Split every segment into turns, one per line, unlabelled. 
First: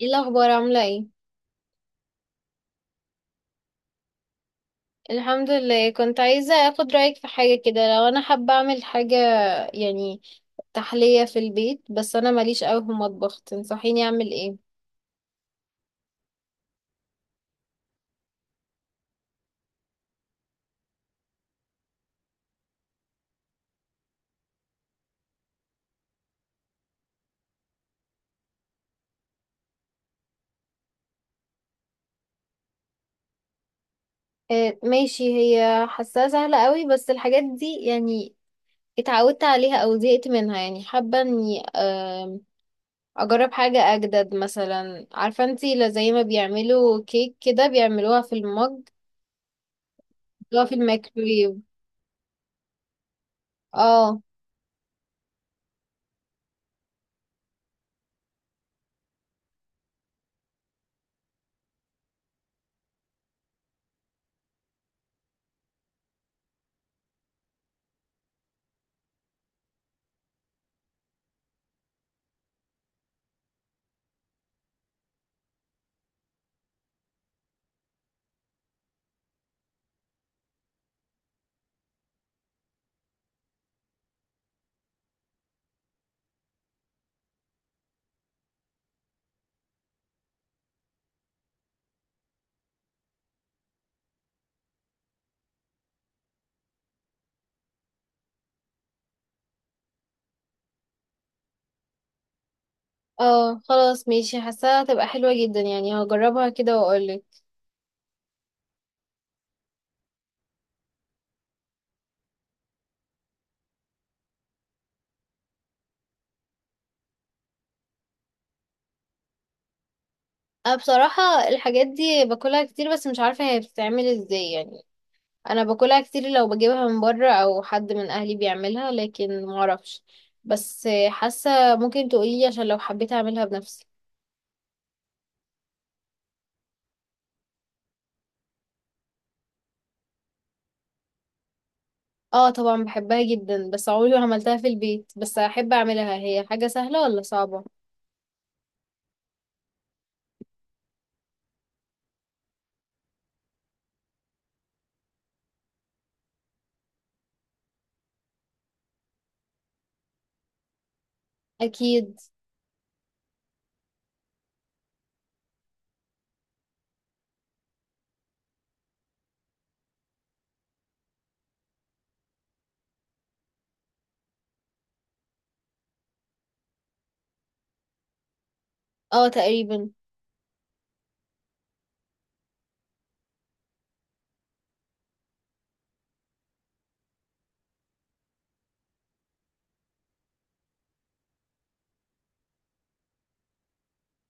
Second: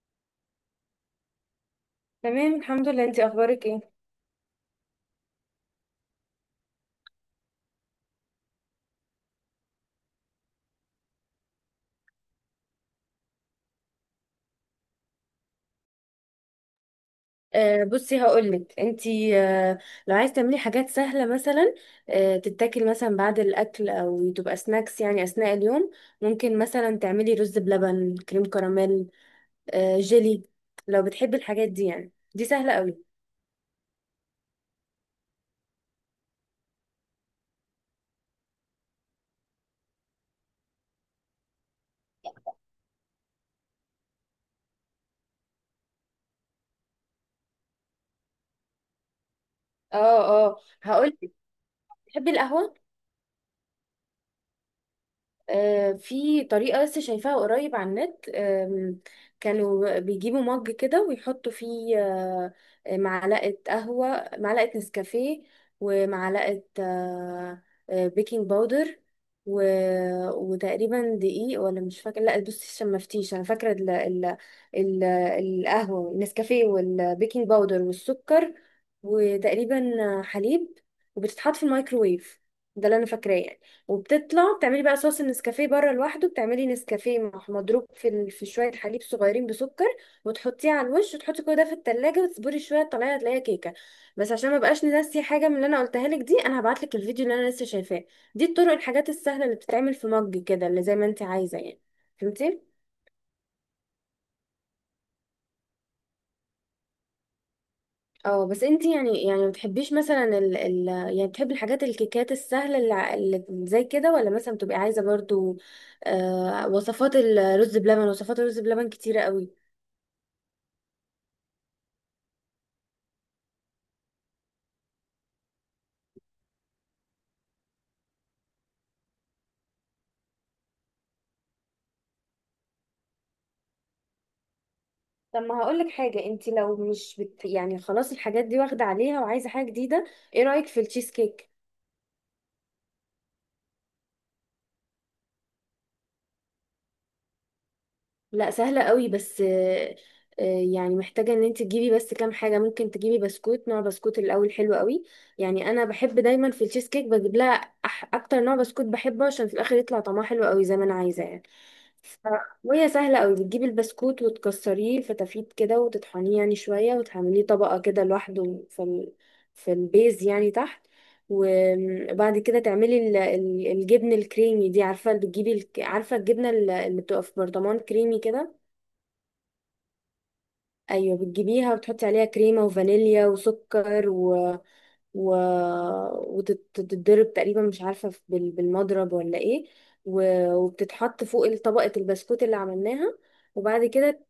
ايه الاخبار؟ عامله ايه؟
تمام، الحمد لله. انتي اخبارك ايه؟
الحمد لله. كنت عايزه اخد رايك في حاجه كده، لو انا حابه اعمل حاجه يعني تحليه في البيت، بس انا ماليش قوي في المطبخ، تنصحيني اعمل ايه؟
بصي هقولك انتي. لو عايز تعملي حاجات سهله مثلا، تتاكل مثلا بعد الاكل او تبقى سناكس يعني اثناء اليوم. ممكن مثلا تعملي رز بلبن، كريم كراميل، جيلي. لو بتحبي الحاجات دي، يعني دي سهله قوي.
آه ماشي، هي حاساها سهله قوي، بس الحاجات دي يعني اتعودت عليها او زهقت منها، يعني حابه اني اجرب حاجه اجدد. مثلا عارفه انتي، لا، زي ما بيعملوا كيك كده بيعملوها في المج،
اه، اه.
بيعملوها في
هقولك،
الميكرويف.
بتحبي القهوه؟
اه
في طريقة لسه شايفاها قريب على النت. كانوا بيجيبوا مج كده ويحطوا فيه معلقة قهوة، معلقة نسكافيه، ومعلقة بيكنج باودر و... وتقريبا دقيق، ولا مش فاكرة. لا بصي، عشان ما افتيش انا فاكرة القهوة، النسكافيه، والبيكنج باودر، والسكر، وتقريبا حليب، وبتتحط في الميكروويف. ده اللي انا فاكراه يعني. وبتطلع، بتعملي بقى صوص النسكافيه بره لوحده، بتعملي نسكافيه مضروب في في شويه حليب صغيرين بسكر، وتحطيه على الوش، وتحطي كل ده في التلاجة، وتصبري شويه، تطلعي هتلاقيها كيكه. بس عشان ما بقاش ناسي حاجه من اللي انا قلتها لك دي، انا هبعت لك الفيديو اللي انا لسه شايفاه. دي الطرق، الحاجات السهله اللي بتتعمل في مج كده، اللي زي ما انت عايزه يعني. فهمتي؟
اه، خلاص ماشي، حاساها هتبقى حلوة جدا، يعني هجربها كده واقولك.
اه. بس انت يعني ما بتحبيش مثلا ال يعني، بتحبي الحاجات، الكيكات السهله اللي، اللي زي كده، ولا مثلا بتبقي عايزه برضو؟ وصفات الرز بلبن، وصفات الرز بلبن كتيره قوي.
انا بصراحة الحاجات دي باكلها كتير، بس مش عارفة هي بتتعمل ازاي يعني. انا باكلها كتير لو بجيبها من بره او حد من اهلي بيعملها، لكن معرفش. بس حاسة ممكن تقولي، عشان لو حبيت اعملها بنفسي.
طب، ما هقولك حاجه، انت لو مش يعني خلاص الحاجات دي واخده عليها وعايزه حاجه جديده، ايه رايك في التشيز كيك؟
اه طبعا بحبها جدا، بس عمري ما عملتها في البيت، بس احب اعملها. هي حاجة سهلة ولا صعبة؟
لا، سهلة قوي بس. آه، يعني محتاجة ان انت تجيبي بس كام حاجة. ممكن تجيبي بسكوت، نوع بسكوت الاول حلو قوي. يعني انا بحب دايما في التشيز كيك بجيب لها اكتر نوع بسكوت بحبه، عشان في الاخر يطلع طعمها حلو قوي زي ما انا عايزة يعني.
اكيد.
ف- وهي سهلة قوي. بتجيبي البسكوت، وتكسريه فتافيت كده، وتطحنيه يعني شوية، وتعمليه طبقة كده لوحده في البيز يعني تحت. وبعد كده تعملي الجبن الكريمي دي. عارفة بتجيبي عارفة الجبنة اللي بتبقى في برطمان كريمي كده؟
اه تقريبا.
ايوه، بتجيبيها وتحطي عليها كريمه وفانيليا وسكر و... و... وتتضرب تقريبا، مش عارفه في- بال... بالمضرب ولا ايه، و... وبتتحط فوق طبقه البسكوت اللي عملناها. وبعد كده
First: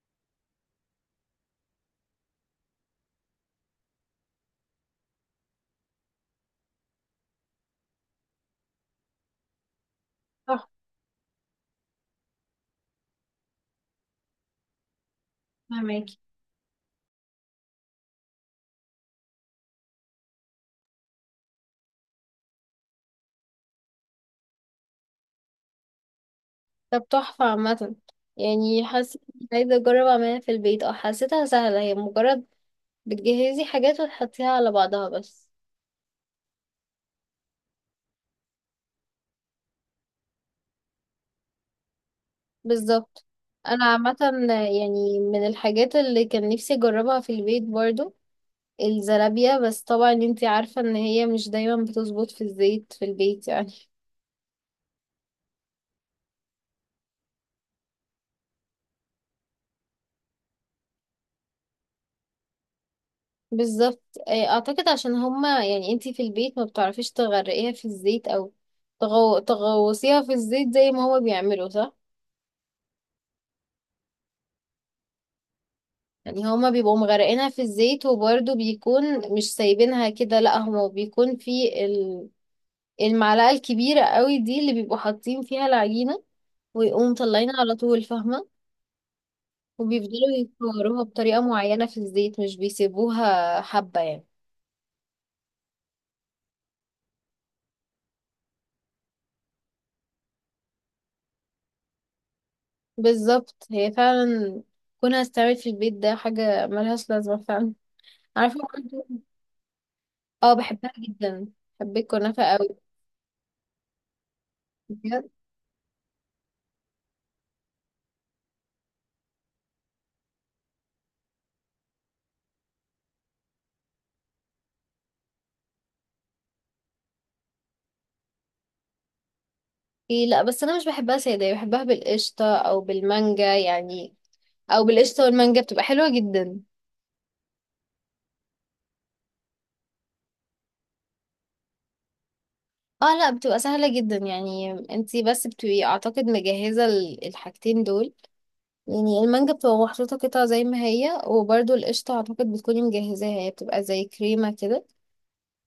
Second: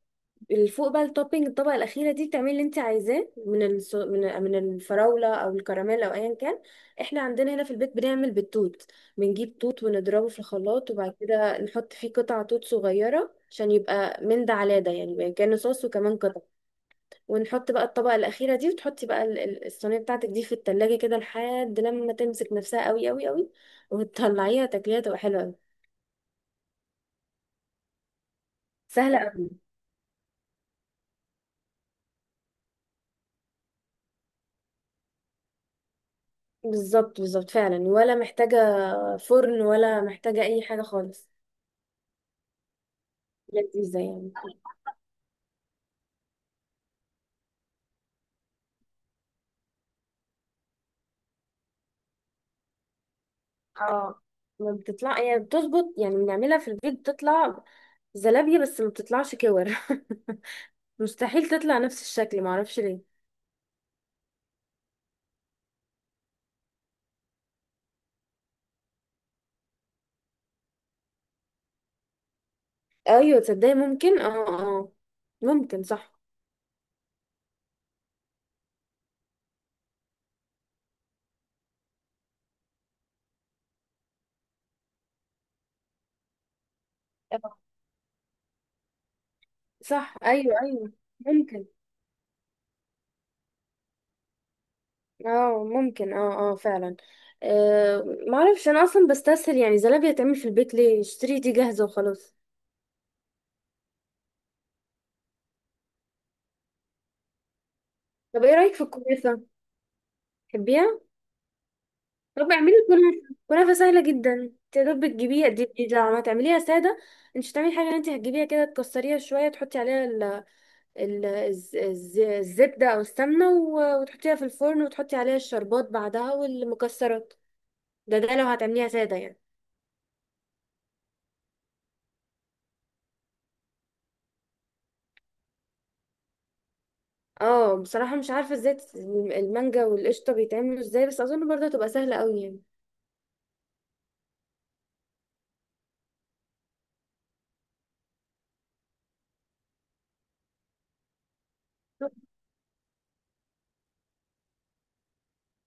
فوق بقى التوبينج، الطبقه الاخيره دي، بتعملي اللي انت عايزاه من الس... من من الفراوله او الكراميل او ايا كان. احنا عندنا هنا في البيت بنعمل بالتوت. بنجيب توت ونضربه في
صح،
الخلاط، وبعد كده نحط فيه قطع توت صغيره عشان يبقى من ده على ده، يعني كأنه صوص
فهمك.
وكمان قطع. ونحط بقى الطبقة الأخيرة دي، وتحطي بقى الصينية بتاعتك دي في التلاجة كده لحد لما تمسك نفسها قوي قوي قوي، وتطلعيها تاكليها تبقى حلوة قوي.
طب تحفة عامة. يعني
سهلة
حاسة إني
قوي.
عايزة أجرب أعملها في البيت، اه حسيتها سهلة، هي مجرد بتجهزي حاجات وتحطيها على بعضها بس.
بالظبط، بالظبط، فعلا. ولا محتاجة فرن، ولا محتاجة أي حاجة خالص.
بالظبط. أنا
لذيذة
عامة
يعني.
يعني من الحاجات اللي كان نفسي أجربها في البيت برضو الزلابية، بس طبعا انتي عارفة إن هي مش دايما بتظبط في الزيت في البيت يعني.
اه. ما بتطلع يعني، بتظبط يعني، بنعملها في البيت بتطلع زلابية، بس ما بتطلعش كور. مستحيل تطلع نفس الشكل، معرفش ليه.
بالظبط. أعتقد عشان هما، يعني انتي في البيت ما بتعرفيش تغرقيها في الزيت، أو تغوصيها في الزيت زي ما هما بيعملوا، صح؟
ايوه، تصدقي ممكن، اه، اه، ممكن صح.
يعني هما بيبقوا مغرقينها في الزيت، وبرده بيكون مش سايبينها كده، لا، هما بيكون في المعلقة الكبيرة قوي دي اللي بيبقوا حاطين فيها العجينة، ويقوموا
آه.
مطلعينها على طول، فاهمة؟
صح،
وبيفضلوا
ايوه، ايوه،
يكوروها بطريقة
ممكن.
معينة في الزيت، مش بيسيبوها حبة يعني.
اه ممكن، اه، اه، فعلا. معرفش. انا اصلا بستسهل يعني، زلابية تعمل في البيت ليه؟ اشتري دي جاهزة وخلاص.
بالظبط، هي فعلا كونها استعمل في البيت ده حاجة ملهاش لازمة فعلا.
طب ايه
عارفة
رأيك في
برضه.
الكنافة؟
اه
تحبيها؟
بحبها جدا. بحب الكنافة
طب
قوي.
اعملي كنافة. كنافة سهلة جدا، تقدر
بجد؟
تجيبيها. دي لو ما تعمليها سادة، انت مش هتعملي حاجة. انت هتجيبيها كده، تكسريها شوية، تحطي عليها الزبدة او السمنة، و... وتحطيها في الفرن، وتحطي عليها الشربات بعدها والمكسرات. ده لو هتعمليها سادة يعني.
ايه لا، بس انا مش بحبها ساده، بحبها بالقشطه او بالمانجا يعني، او بالقشطه والمانجا بتبقى حلوه جدا.
اه بصراحة، مش عارفة ازاي المانجا والقشطة بيتعملوا ازاي، بس اظن برضه هتبقى سهلة قوي يعني.
اه لا، بتبقى سهله جدا، يعني انتي بس بتبقي اعتقد مجهزه الحاجتين دول. يعني المانجا بتبقى محطوطه قطع زي ما هي، وبرده القشطه اعتقد بتكوني مجهزاها، هي بتبقى زي كريمه كده.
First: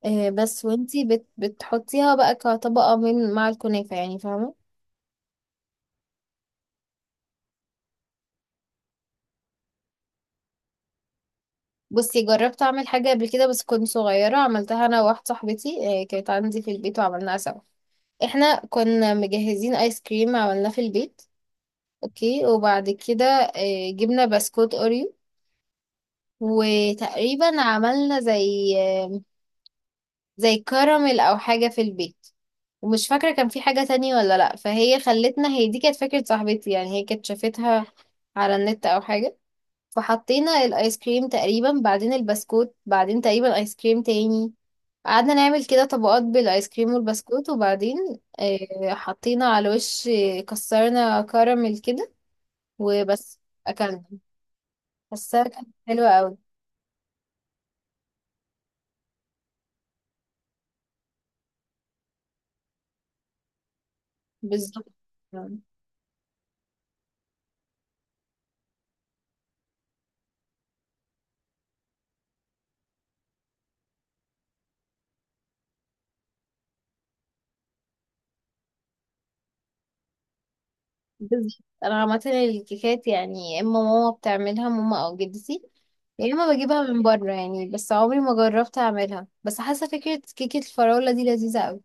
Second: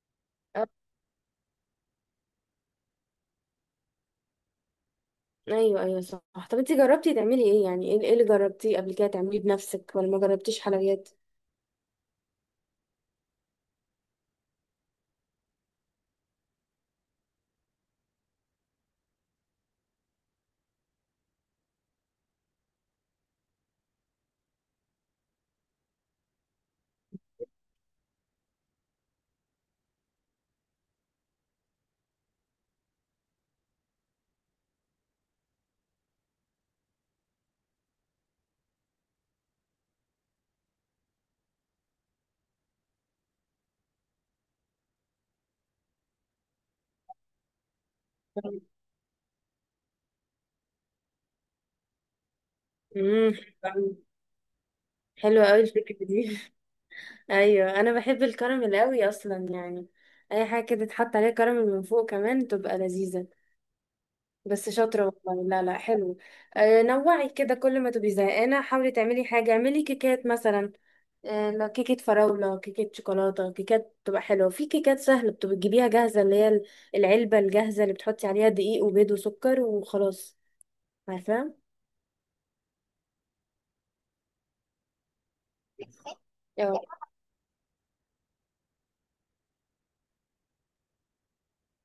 بس
آه،
وانتي بتحطيها بقى كطبقه من مع الكنافه، يعني فاهمه؟
ايوه، ايوه، صح. طب انتي جربتي تعملي ايه يعني؟ ايه اللي جربتيه قبل كده تعمليه بنفسك، ولا ما جربتيش حلويات؟
بصي، جربت اعمل حاجه قبل كده بس كنت صغيره، عملتها انا وواحده صاحبتي، كانت عندي في البيت وعملناها سوا. احنا كنا مجهزين ايس كريم عملناه في البيت. اوكي، وبعد كده جبنا بسكوت اوريو، وتقريبا عملنا زي زي كراميل او حاجة في البيت. ومش فاكرة كان في حاجة تانية ولا لا. فهي خلتنا، هي دي كانت فكرة صاحبتي يعني، هي كانت شافتها على النت او حاجة. فحطينا الايس كريم تقريبا، بعدين البسكوت، بعدين تقريبا ايس كريم تاني. قعدنا نعمل كده طبقات بالايس كريم والبسكوت، وبعدين حطينا على وش، كسرنا كراميل كده
امم.
وبس. اكلنا، حاساها
حلوة قوي
كانت
الفكرة
حلوة أوي.
دي. ايوه، انا بحب الكراميل قوي اصلا يعني. اي حاجة كده تتحط عليها كراميل من فوق كمان، تبقى لذيذة. بس
بالظبط،
شاطرة والله. لا لا، حلو. نوعي كده. كل ما تبقي زهقانة حاولي تعملي حاجة، اعملي كيكات مثلا. كيكة فراولة، كيكة شوكولاتة، كيكات بتبقى حلوة. في كيكات سهلة بتبقى تجيبيها جاهزة، اللي هي العلبة الجاهزة، اللي بتحطي عليها دقيق وبيض وسكر وخلاص. عارفة؟
بالظبط، أنا عامة الكيكات يعني يا إما ماما بتعملها، ماما أو جدتي، يا إما بجيبها
اه،
من بره يعني، بس عمري ما جربت أعملها، بس حاسة فكرة كيكة الفراولة دي لذيذة أوي.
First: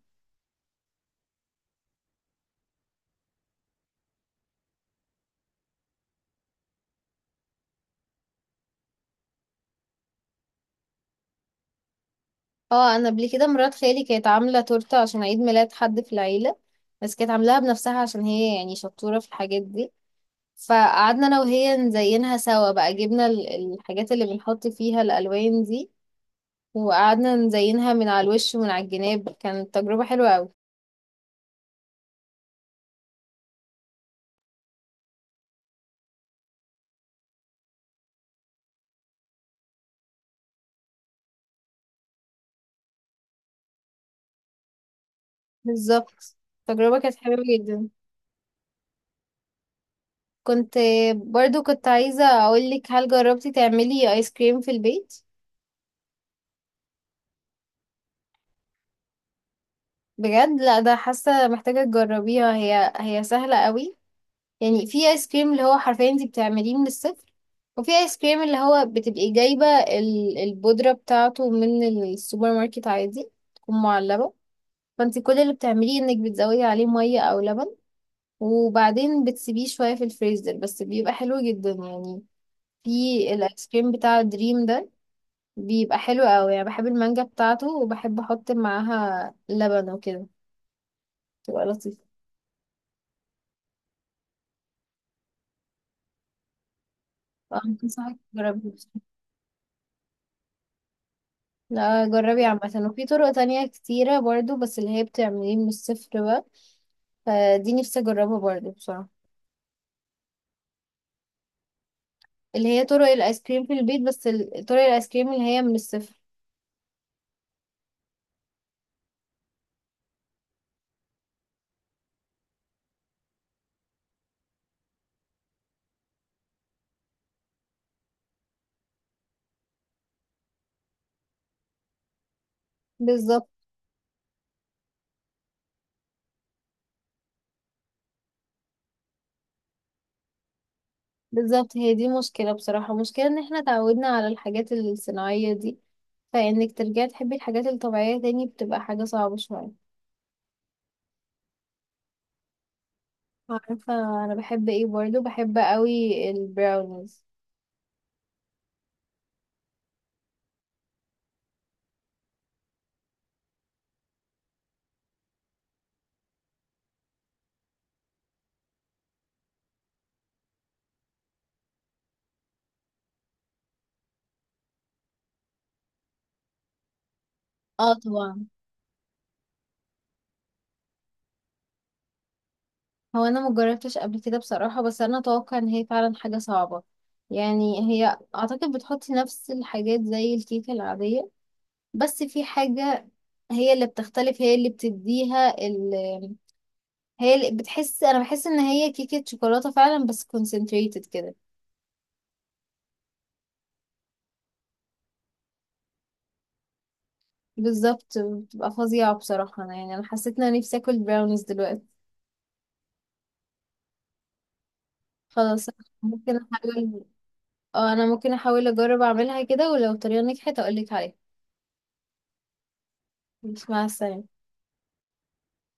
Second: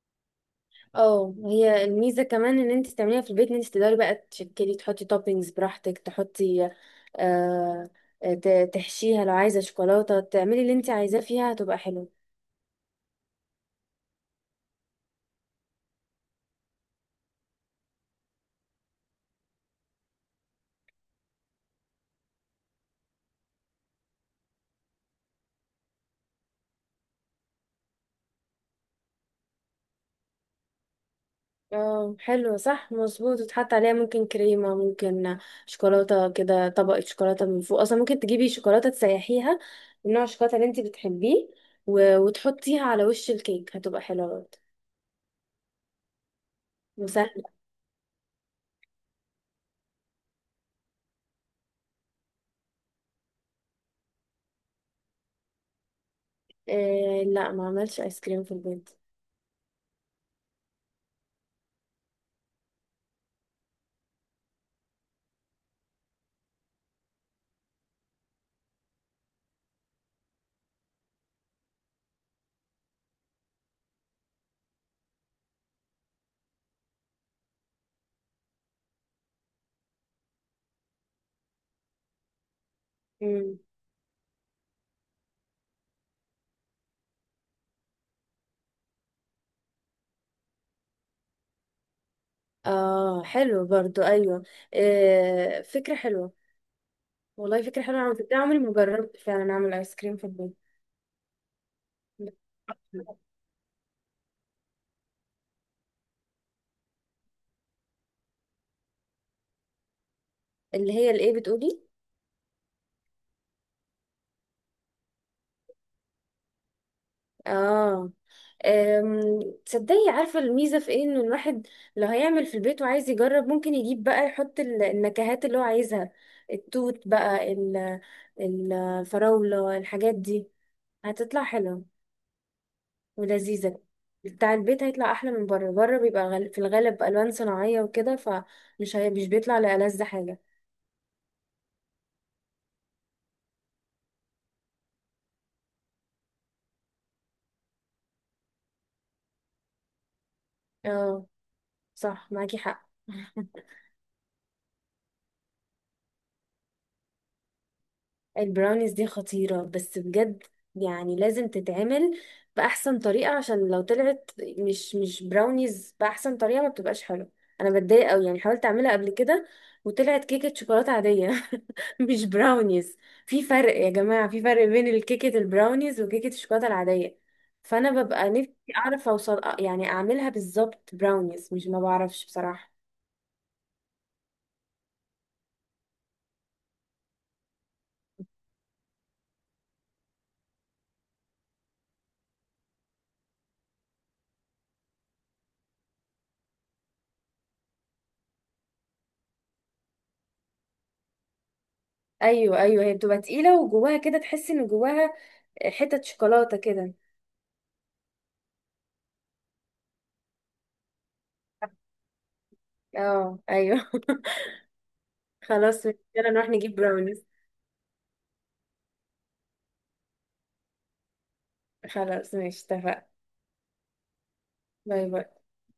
اه. هي الميزة كمان ان انت تعمليها في البيت، ان انت تقدري بقى تشكلي، تحطي توبينجز براحتك، تحطي آه تحشيها لو عايزة شوكولاتة، تعملي اللي انت عايزاه فيها، هتبقى حلوة.
اه أنا قبل كده مرات خالي كانت عاملة تورتة عشان عيد ميلاد حد في العيلة، بس كانت عاملاها بنفسها عشان هي يعني شطورة في الحاجات دي. فقعدنا أنا وهي نزينها سوا بقى، جبنا الحاجات اللي بنحط فيها الألوان دي، وقعدنا نزينها من على الوش ومن على الجناب. كانت تجربة حلوة أوي.
اه، حلو، صح، مظبوط. وتحط عليها ممكن كريمة، ممكن شوكولاتة كده، طبقة شوكولاتة من فوق. اصلا ممكن تجيبي شوكولاتة، تسيحيها من نوع الشوكولاتة اللي انت بتحبيه، و... وتحطيها على وش الكيك، هتبقى حلوة برضه.
بالظبط، التجربة كانت حلوة
وسهل.
جدا. كنت برضو كنت عايزة أقولك، هل جربتي تعملي آيس كريم في البيت؟
لا، ما عملش ايس كريم في البيت.
بجد؟ لا ده حاسة محتاجة تجربيها، هي سهلة أوي. يعني في آيس كريم اللي هو حرفيا انتي بتعمليه من الصفر، وفي آيس كريم اللي هو بتبقي جايبة البودرة بتاعته من السوبر ماركت عادي، تكون معلبة، فانتي كل اللي بتعمليه انك بتزودي عليه مية أو لبن، وبعدين بتسيبيه شوية في الفريزر، بس بيبقى حلو جدا يعني. في
مم.
الايس كريم بتاع دريم ده بيبقى حلو قوي يعني، بحب المانجا بتاعته، وبحب احط معاها لبن وكده، تبقى لطيفة.
اه، حلو برضو، ايوه. فكرة حلوة.
اه
والله فكرة حلوة، انا
انصحك
كنت عمري
تجربي.
ما جربت فعلا اعمل ايس كريم في البيت.
لا جربي عامة، وفي طرق تانية كتيرة برضو، بس اللي هي بتعمليه من الصفر بقى، فدي نفسي اجربها برضو بصراحة.
اللي هي الايه بتقولي؟
اللي هي طرق الايس كريم في البيت، بس طرق الايس كريم اللي هي من الصفر.
اه. أم، تصدقي، عارفة الميزة في ايه؟ انه الواحد لو هيعمل في البيت وعايز يجرب، ممكن يجيب بقى، يحط النكهات اللي هو عايزها، التوت بقى، الفراولة، الحاجات دي هتطلع حلوة
بالظبط،
ولذيذة. بتاع البيت هيطلع احلى من بره. بره بيبقى في الغالب الوان صناعية وكده، فمش هي مش بيطلع لألذ حاجة.
بالظبط، هي دي مشكلة بصراحة، مشكلة ان احنا تعودنا على الحاجات الصناعية دي، فانك ترجعي تحبي الحاجات الطبيعية تاني بتبقى حاجة صعبة شوية.
اه، صح، معاكي حق.
عارفة، انا بحب ايه برضو، بحب قوي البراونيز.
البراونيز دي خطيرة بس، بجد. يعني لازم تتعمل بأحسن طريقة، عشان لو طلعت مش، براونيز بأحسن طريقة، ما بتبقاش حلوة. أنا بتضايق أوي يعني. حاولت أعملها قبل كده وطلعت كيكة شوكولاتة عادية. مش براونيز. في فرق يا جماعة، في فرق بين الكيكة البراونيز وكيكة الشوكولاتة العادية.
اه
فأنا ببقى
طبعا.
نفسي أعرف أوصل يعني، أعملها بالظبط براونيز، مش، ما بعرفش بصراحة.
هو انا مجربتش قبل كده بصراحة، بس انا اتوقع ان هي فعلا حاجة صعبة. يعني هي اعتقد بتحطي نفس الحاجات زي الكيكة العادية، بس في حاجة هي اللي بتختلف، هي اللي بتديها، هي اللي بتحس، انا بحس ان هي كيكة شوكولاتة فعلا بس concentrated كده.
أيوة، أيوة. هي بتبقى تقيلة، وجواها كده تحس إن جواها حتت شوكولاتة كده.
بالظبط، بتبقى فظيعة بصراحة. يعني انا حسيت ان انا نفسي اكل براونيز دلوقتي.
اه، ايوه.
خلاص، أنا
خلاص، ماشي، يلا
ممكن
نروح نجيب
احاول.
براونيز.
اه، انا ممكن احاول اجرب اعملها كده، ولو الطريقة نجحت اقولك عليها.
خلاص، ماشي، اتفقنا.
مع السلامة.
باي باي.